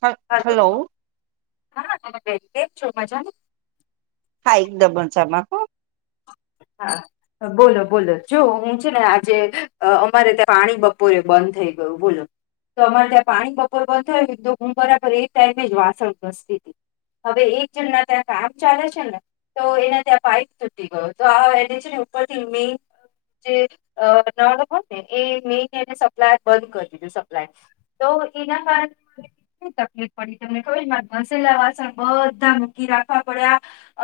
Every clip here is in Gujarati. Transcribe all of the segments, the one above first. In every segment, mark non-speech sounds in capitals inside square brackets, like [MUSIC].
હ હલો હ [UNINTELLIGIBLE] છો મજા હા એકદમરસાામાં. હા બોલો બોલો જો હું છે ને આજે અમારે ત્યાં પાણી બપોરે બંધ થઈ ગયું બોલો તો અમારે ત્યાં પાણી બપોરે બંધ થઈ ગયું તો હું બરાબર એ ટાઈમ જ વાસણ સ્થિતિ હવે એક જણના ત્યાં કામ ચાલે છે ને તો એને ત્યાં પાઈપ થી મે જેયને એ મે સપ્લાય બંધ કરી દીધું સપ્ય તો એના કારણે તકલીફ પડી તમને ખબર ઘસેલા વાસણ બધા મૂકી રાખવા પડ્યા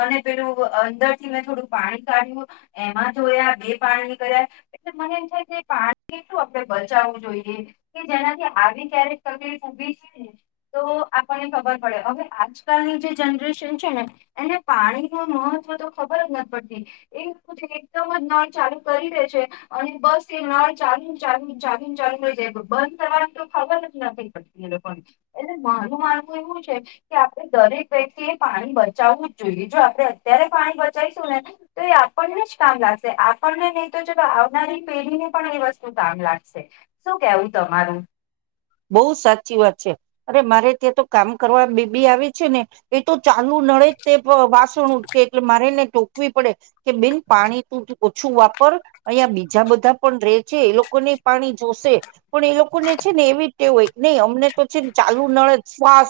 અને પેલું અંદર થી મેં થોડું પાણી કાઢ્યું એમાં જોયા બે પાણી કર્યા એટલે મને એમ થ કે પાણી એટલું આપણે બચાવવું જોઈએ કે જેનાથી આવી ક્યારેક તકલીફ ઉભી છે ને તો આપને ખબર પડે હવે આજકાલની જે જનરેશન છે ને એને પાણી ન મહત્વ તો ખબર જ નથી. એકદમ જ નળ ચાલુ કરી દે છે અને બસ એ નળ ચાલુ ચાલુ ચાલુ ને ચાલુ રહી જાય બંધ કરવાની તો ખબર જ ના પ પડતી એ લોકો એટલે મારું માનવું એવું છે કે આપડે દરેક વ્યક્તિ એ પાણી બચાવવું જ જોઈએ જો આપડે અત્યારે પાણી બચી તો એ આપણને જ કામ લાગશે આપણને નહી તો ચાલ આવનારી પેઢી ને પણ એ વસ્તુ કામ લાગશે શું કેવું તમારું. બહુ સાચી વાત છે અરે મારે ત્યાં તો કામ કરવા બેબી આવે છે ને એ તો. ચાલુ નડે તે વા ઉટકે એટલે મારેને ટોકવી પડે કે બેન પાણી તું ઓછું વાપર અહીંયા બીજા બધા પણ રે છે એ લોકોને પાણી જોશે પણ એ લોકોને છે ને એવી એક નહી અમને તો છે ને ચાલુ નળ ફાસ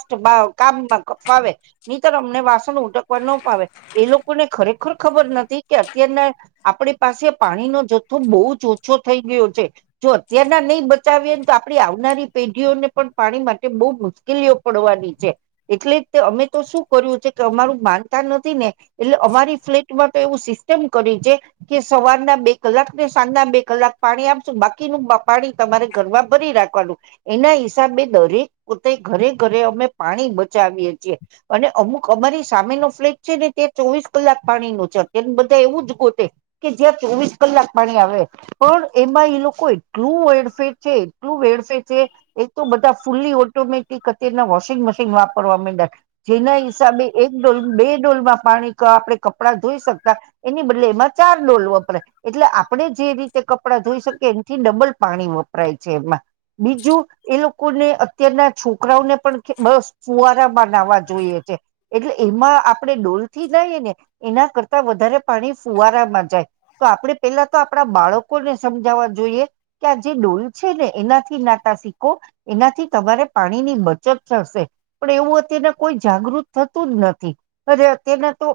કામમાં કફાવે નહીતર અમને વાસણ ઉડકવા ન પાવે એ લોકોને ખરેખર ખબર નથી કે અત્યારના આપણી પાસે પાણીનોો જથ્થો બહુ જ ઓછો થઈ ગયો છે જો અત્યારના નહી બચાવીને તો આપડી આવનારી પેઢીઓને પણ પાણી માટે બહુ મુશ્કેલીઓ પડવાની છે એટલે તે અમે તો શું કર્યું છે કે અમારું માનતા નથી ને એટલે અમારી ફ્લેટમાં તો એવું સિસ્ટમ કરી છે કે સવારના બે કલાક ને સાંજના બે કલાક પાણી આપશું બાકીનું પાણી તમારે ઘરમાં ભરી રાખવાનું. એના હિસાબે દરેક પોતે ઘરે ઘરે અમે પાણી બચાવીએ છીએ અને અમુક અમારી સામેનો ફ્લેટ છે ને ત્યાં ચોવીસ કલાક પાણી નો છે અત્ય બધા એવું જ ગતે કે જ્યાં ચોવીસ કલાક પાણી આવે પણ એમાં એ લોકો એટલું વેડફેર છે એટલું વેડફેર એ તો બધા ફૂલ્લી ઓટોમેટિક અત્યારના વોશિંગ મશીન વાપરવા માંડ્યા જેના હિસાબે એક ડોલ બે ડોલમાં પાણી આપણે કપડાં ધોઈ શકતા એની બદલે એમાં ચાર ડોલ વપરાય એટલે આપણે જે રીતે કપડાં ધોઈ શકીએ એથી ડબલ પાણી વપરાય છે એમાં બીજું એ લોકોને અત્યારના છોકરાઓને પણ બસ ફુવારામાંનાવા જોઈએ છે. એટલે એમાં આપણે ડોલ થી જઈએ ને એના કરતા વધારે પાણી ફુવારામાં જાય તો આપણે પેલા તો આપણા બાળકોને સમજાવવા જોઈએ કે આ જે ડોલ છે ને એના નાતા શીખો એનાથી તમારે પાણી ની બચત થશે પણ એવું અત્યના કોઈ જાગૃત થતું જ નથી અરે અત્યના તો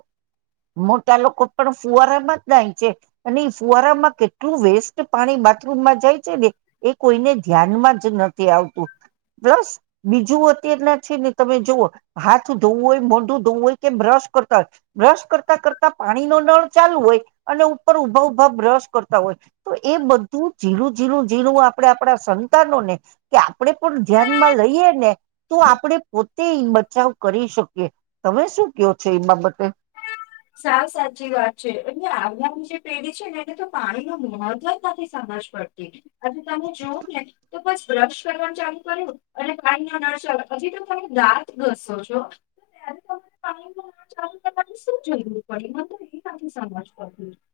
મોટા લોકો પણ ફુવારામાં જ નાય છે અને ફુવારામાં કેટલું વેસ્ટ પાણી બાથરૂમમાં જાય છે ને એ કોઈને જ નથી આવતું પ્લસ બીજું અત્યારના છે ને તમે જોુઓ હાથ ધોવું હોય મોંઢું ધોવું હોય કે બ્રશ કરતા હોય બ્રશ કરતા કરતા પાણી નો નળ ચાલુ હોય અને ઉપર ઉભા ઉભા બ્રશ કરતા હોય તો એ બધું ઝીણું ઝીણું ઝીણું આપણેે આપણા સંતાનોને કે્યા આપણે પણ ધ્યાનમાં લઈએ ને તો આપણે તે બચાવ કરી શકીએ તમે શું કયો છો એ બાબતે સાવ સાચી વાત છે એટલે આવનારી જે પેઢી છે ને એને તો પાણી ન મહત્વ જ નથી સમજ પડતી હજ તમે જોવ ને તો બસ બ્રશ કરવાનું ચાલુ કર્યું અને પાણી ન નળ ચાલુ હજી તો તમે દાંત ઘસો છો ત્યારે પાણી ન નળ ચાલુ કરવાનું. એ સમજડતી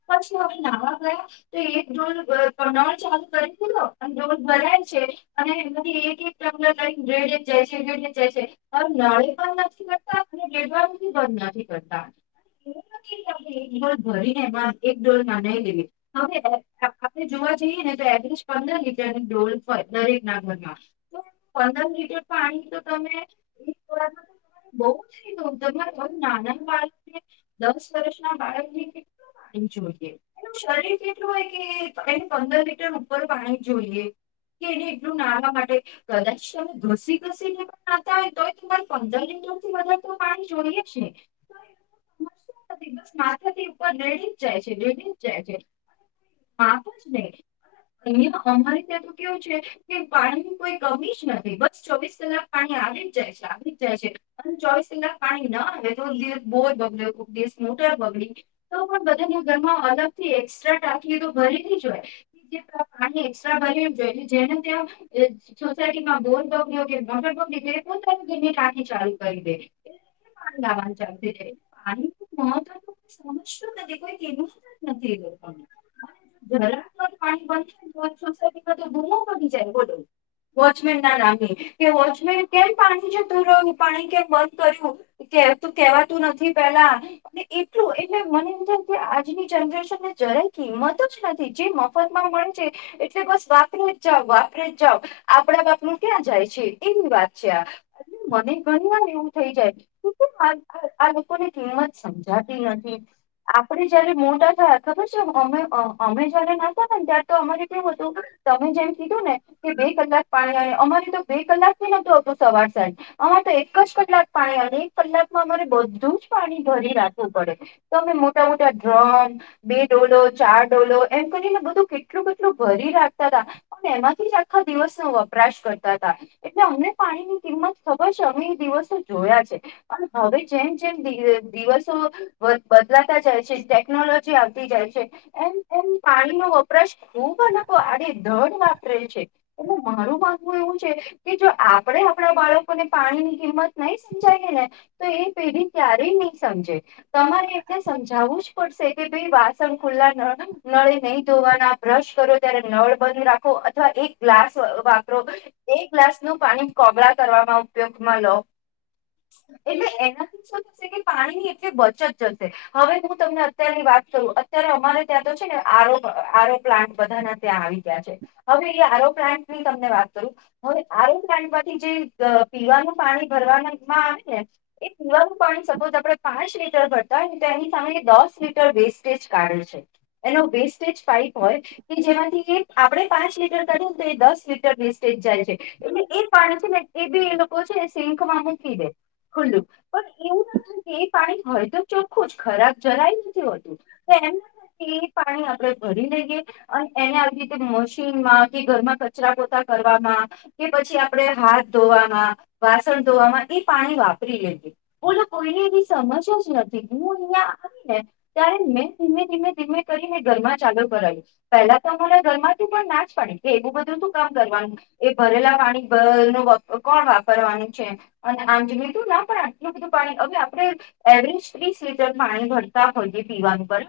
પછી હવે નાવા ગયા તો એકોલ નળ ચાલુ કરી દીધો ડોલ ભરાય છે અને એ એક એક લને રેડ જાય છે રેડ જાય છે હવે નળે બ નથી કરતા રેડવાનુંી બંધ નથી કરતા. એક ડોલ ભરીને એક ડોલ નાનાવી લેવી હવે આપણે જોવા જઈએ ને તો એવરેજ પંદર લીટરની ડોલય દરેક ના ઘરમાં તો પંદર લીટર પાણી તો ત બ નાના વાળ દસ વર્ષ ના બાળકનેણી જોઈએ શરીર કેટલું હોય કે એ પંદર લીટર ઉપર પાણી જોઈએ કે એને એટલું નાવા માટે કદાચ ઘસી ઘસીને નાતા હોય તો તમારે પંદર લીટરથી વધારે પાણી જોઈએ છે. બસ માથા થી ઉપર નડી. જાય છે લ જ જાય છે જને અહ અમારે ત્યાં તો કેવું છે કે પાણીની કોઈ કમી જ નથી બસ ચોવીસ કલાક પાણી આવી જ જાય છે આવી જ જાય છે અને ચોવીસ કલાક પાણી ના આવે તોવ બ જ. દિવ મોટર બગડી તો પણ બધા ઘરમાં અલગ થી એસ્ટ્રા ટાંકી તો ભરી જ હોય જે પાણી એસ્ટ્રા ભર જોઈ જેને ત્યાં સોસાયટીમાં બોન બગડ્યો કે મોટર બગડી પોતાના ઘરની ટાંકી ચાલુ કરી દે એ પાણી લાવવાનું ચાલતી વ સમજતું નથી કોઈવ જ નથી લોકોરા પાણી બ થાય સોાયમાં તો ધૂમો પની જાય બોલો વોચમેન ના નામે કે વોચમેન કેમ પાણી છે તું રહ પાણી કેમ બંધ કર્યું કે તું કેવાતું નથી. પેલા એટલું એટલે મને એજ કે આજની જનરેશન ને જરાય કિંમત જ નથી જે મફત માં મળે છે એટલે બસ વાપરે જ જાાવ વાપરે જ જાવ આપડા બાપનું ક્યાં જાય છે એવી વાત છે આ મને ઘણી વાર એવું થઈ જાય. ની કિંમત સમજાતી નથી આપડ જયારે મોટા થયા ખબર છે અમે અમે જયારે ના થ ને ત્યારે તો અમારે કેું હતું તમે જેમ કીધું ને કે બે કલાક પાણી આવે અમારે તો બે કલાક થી નતું હતું સવાર સાઠ અમારે તો એક જ કલાક પાણી આવે એક કલાકમાં અમારે બધું જ પાણી ભરી રાખવું પડે તો અમે મોટા મોટા ડ્રમ બે ડોલો ચાર ડોલો એમ કરીને બધું કેટલું કેટલું ભરી રાખતા હતાા પણ એમાંથી જ આખા દિવસનોો વપરાશ કરતા હતા એટલે અમને પાણીની કિંમત ખબર છે અમે એ દિવસો જોયા છે પણ હવે જેમ જેમ દિવસો બદલાતા જાય છે ટેકનોલોજી આવતી જાય છે એમ એમ પાણીનો વપરાશ ખુબ અ લોકોકો આડ દડ વાપરે છે એટલે મારું માનવું એવું છે કે જો આપણે આપણા બાળકોને પાણીની કિંમત નહી સમજાયએ ને તો એ પેઢ ત્યારે નહી સમજે તમારે એટલે સમજાવવું જ પડશે કે ભાઈ વાસણ ખુલ્લા નળે નહી ધોવાના બ્રશ કરો ત્યારે નળ બંધ રાખો અથવા એક ગ્લાસ વાપરો એક ગ્લાસનુંું પાણી કોબળ કરવાવામાં ઉપયોગમાં લો એટલે એના પાણીની એટલી બચત જશે હવે હું તમને અત્યારની વાત કરું અત્યારે અમારે ત્યાં તો છે ને આરો આરો પ્લાન્ટ બધાના ત્યાં આવી ગયા છે હવે એ આરો પ્લાન્ટની તમ વાત કરું હવે આરો પ્લાન્ટ માંથી જે પીવાનું પાણી ભરવાના આવે ને એ પીવા સપોઝ આપણે પાંચ લીટર ભરતા હોય ને તો એની સામે દસ લીટર વેસ્ટેજ કાઢે છે એનો વેસ્ટેજ પાઈપ હોય કે જેમાંથી આપણે પાંચ લીટર કી ને તો એ દસ લીટર વેસ્ટેજ જાય છે એટલે એ પાણી છે ને એ બી એ લોકો છે સેંકમાં મૂકી દે ખુલ્લું પણ એવું ના થ એ પાણી હવે તો ચોખ્ખું જ ખરાબ જરાય નથી હોતું એમ એ પાણી આપણે ભરી લઈએ અને એને આવી રીતે મશીનમાં કે ઘરમાં કચરા પોતા કરવામાં કે પછી આપણે હાથ ધોવામાં વાસણ ધોવામાં એ પાણી વાપરી લઈએ. બોલો કોઈને એવી સમજ જ નથી હું અહં આવી ને ત્યારે મેં ધીમે ધીમે ધીમે કરીને ઘરમાં ચાલુ કરું પેલા તો મને ઘરમાંથી પણ ના જ પાડી કે એવું બધું તું કામ કરવાનું એ ભરેલા પાણી ન કોણ વાપરવાનું છે અને આમ જી તું ના પણ હવે આપડણે એવરેજ ત્રીસ લીટર પાણી ભરતા હોઈ પીવા ઉપર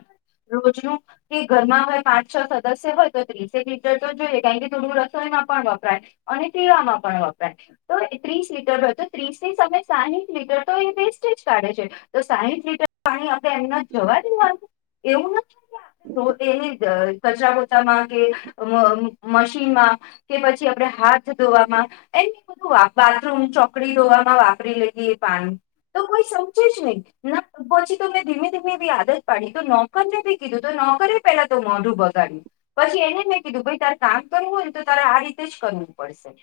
રોજનું કે ઘરમાં હોય પાંચ છ સદસ્ય હોય તો ત્રીસે એક લીટર તો જોઈએ કારણ કે થોડું રસણમાં પણ વપરાય અને પીવામાં પણ વપરાય તો ત્રીસ લીટર હોય તો ત્રીસ સમય સાહીઠ લીટર તો એ વેસ્ટેજ કાઢે છે તો સાહીઠ લીટર પાણી આપણે એમના જવા દેવા એવું નથી એ કચરાપોતામાં કે મશીનમાં કે પછી આપણે હાથ ધોવામાં એ બધુ બાથરૂમ ચોકડી ધોવામાં વાપરી લીતી એ પાણી તો નહી પછી તો મેં ધીમે ધીમે બી આદત પાડી તો નોકરને બી કીધું તો નોકરે પેલા તો મોઢું બગાડ્યું પછી એને મેં કીધું તારે કામ કરવું હોયને તો તારે આ રીતે જ કરવું પડશે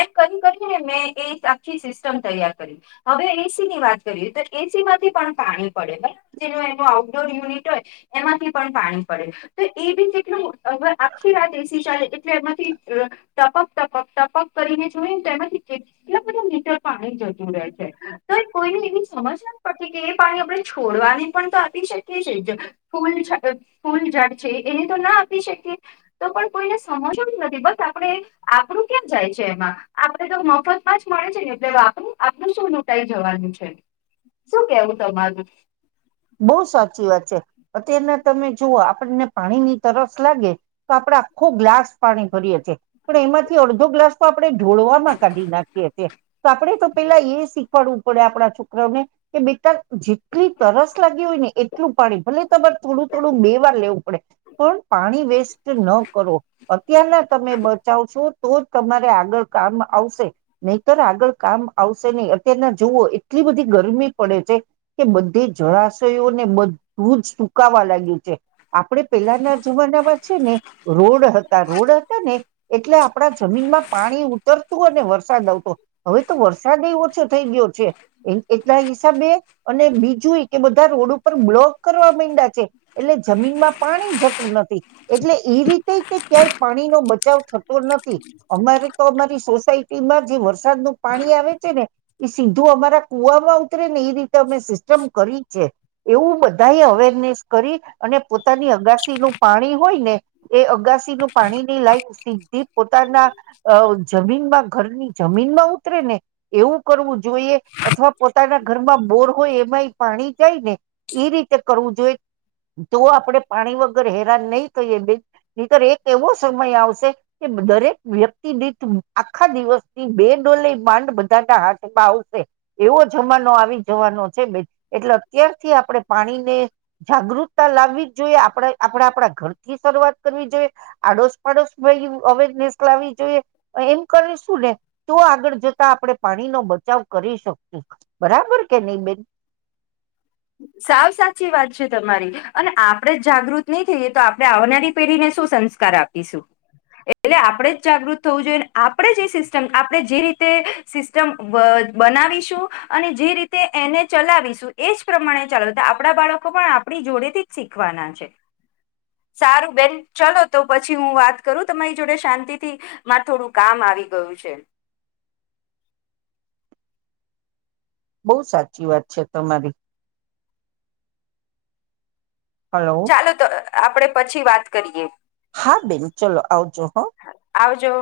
એમ કરી કરીને મેં એ આખી સિસ્ટમ તૈયાર કરી હવે એસીની વાત કરીએ તો એસીમાંથી પણ પાણી પડે બરાબ જે એ આઉટડોર યુનિટ હોય એમાંથી પણ પાણી પડે તો એબી કેટલું હવે આખી વાત એસી ચાલે એટલે એમાંથી ટપક ટપક ટપક કરીને જોયું ને તો એમાંથી કેટલા બધા મીટર પાણી જતું રહે છે. તો કોઈને એવી સમજ નથી પડતી કે એ પાણી આપણે છોડવાની પણ તો આપી શકીએ છે જ ફૂલ ફૂલઝાડ છે એને તો ના આપી શકીએ તો પણ કોઈને સમજવું જ નથી બસ આપણે આપણું ક્યાં જાય છે એમાં આપણે તો મફતમાં જ મળે છે ને એટલેું આપણું શું જવાનું છે શું કેવું તમારું બહુ સાચી વાત છે અત્યારના તમે જોઓ આપણને પાણીની તરસ લાગે તો આપડે આખો ગ્લાસ પાણી ભરીએ છીએ પણ એમાંથી અડધો ગ્લાસ તો આપણે ઢોળમાં કાઢી નાખીએ છીએ તો આપણે તો પેલા એ શીખવાડવું પડે આપણા છોકરાને કે બેટા જેટલી તરસ લાગી હોય ને એટલું પાણી ભલે તમારે થોડું થોડું બે વાર લેવું પડે પણ પાણી વેસ્ટ ન કરો અત્યારના તમે બચાવશો તો જ તમારે આગળ કામ આવશે નહીતર આગળ કામ આવશે નહી અત્યારના જુવઓ એટલી બધી ગરમી પડે છે કે બધી જ જળાશયોને બધું જ સુકાવા લાગ્યું છે આપડે પેલાના જમાનામાં છે ને રોડ હતા રોડ હતા ને એટલે આપણા જમીનમાં પાણી ઉતરતું અને વરસાદ આવતો હવે તો વરસાદ ઓછો થઈ ગયો છે એટલા હિસાબે અને બીજું એ બધા રોડ ઉપર બ્લોક કરવા માયડા છે એટલે જમીનમાં પાણી જતું નથી એટલે એ રીતે તે ક્યાંય પાણીનો બચાવ થતો નથી અમારે તો અમારી સોસાયટીમાં જે વરસાદનું પાણી આવે છે ને એ સીધું અમારા કુવામાં ઉતરે ને એ રીતે અમે સિસ્ટમ કરી છે એવું બધા એ અવેરનેસ કરી અને પોતાની અગાસીનું પાણી હોય ને એ અગાસીનું પાણીની લાઈફ સીધી પોતાના અ જમીનમાં ઘરની જમીનમાં ઉતરે ને એવું કરવું જોઈએ અથવા પોતાના ઘરમાં બોર હોય એમાંય પાણી જાયને એ રીતે કરવું જોઈ તો આપડે પાણી વગર હેરાન નહી થઈએ બેન નીતર એક એવો સમય આવશે કે દરેક વ્યક્તિ દીથ આખા દિવસથી બે ડોલે માંડ બધાના હાથમાં આવશે એવો જમાનો આવી જવાનો છે બેન એટલે અત્યારથી આપણે પાણીને જાગૃતતા લાવવી જ જોઈએ આપણે આપણે આપણા ઘરથી શરૂઆત કરવી જોઈએ આડોશ પાડોશ ભઈ અવેરનેસ લાવવી જોઈએ એમ કરીશું ને તો આગળ જતા આપણે પાણીનો બચાવ કરી શકશું બરાબર કે નહી બેન સાવ સાચી વાત છે તમારી અને આપણેે જ જાગૃત નહી થઈ જઈએ તો આપણે આવનારી પેઢીને શું સંસ્કાર આપીશું એટલે આપણેે જ જાગૃત થવું જોઈએ આપણે જે સિસ્ટમ આપણે જે રીતે સિસ્ટમ બનાવીશું અને જે રીતે એને ચલાવીશું એજ પ્રમાણે ચાલો આપણા બાળકો પણ આપણી જોડેથી જ શીખવાના છે સારું બેન ચલો તો પછી હું વાત કરું તમારી જોડે શાંતિથી મારે થોડું કામ આવી ગયું છે. બહુ સાચી વાત છે તમારી હલો ચાલો તો આપડે પછી વાત કરીએ. હા બેન ચલો આવજો હ આવજો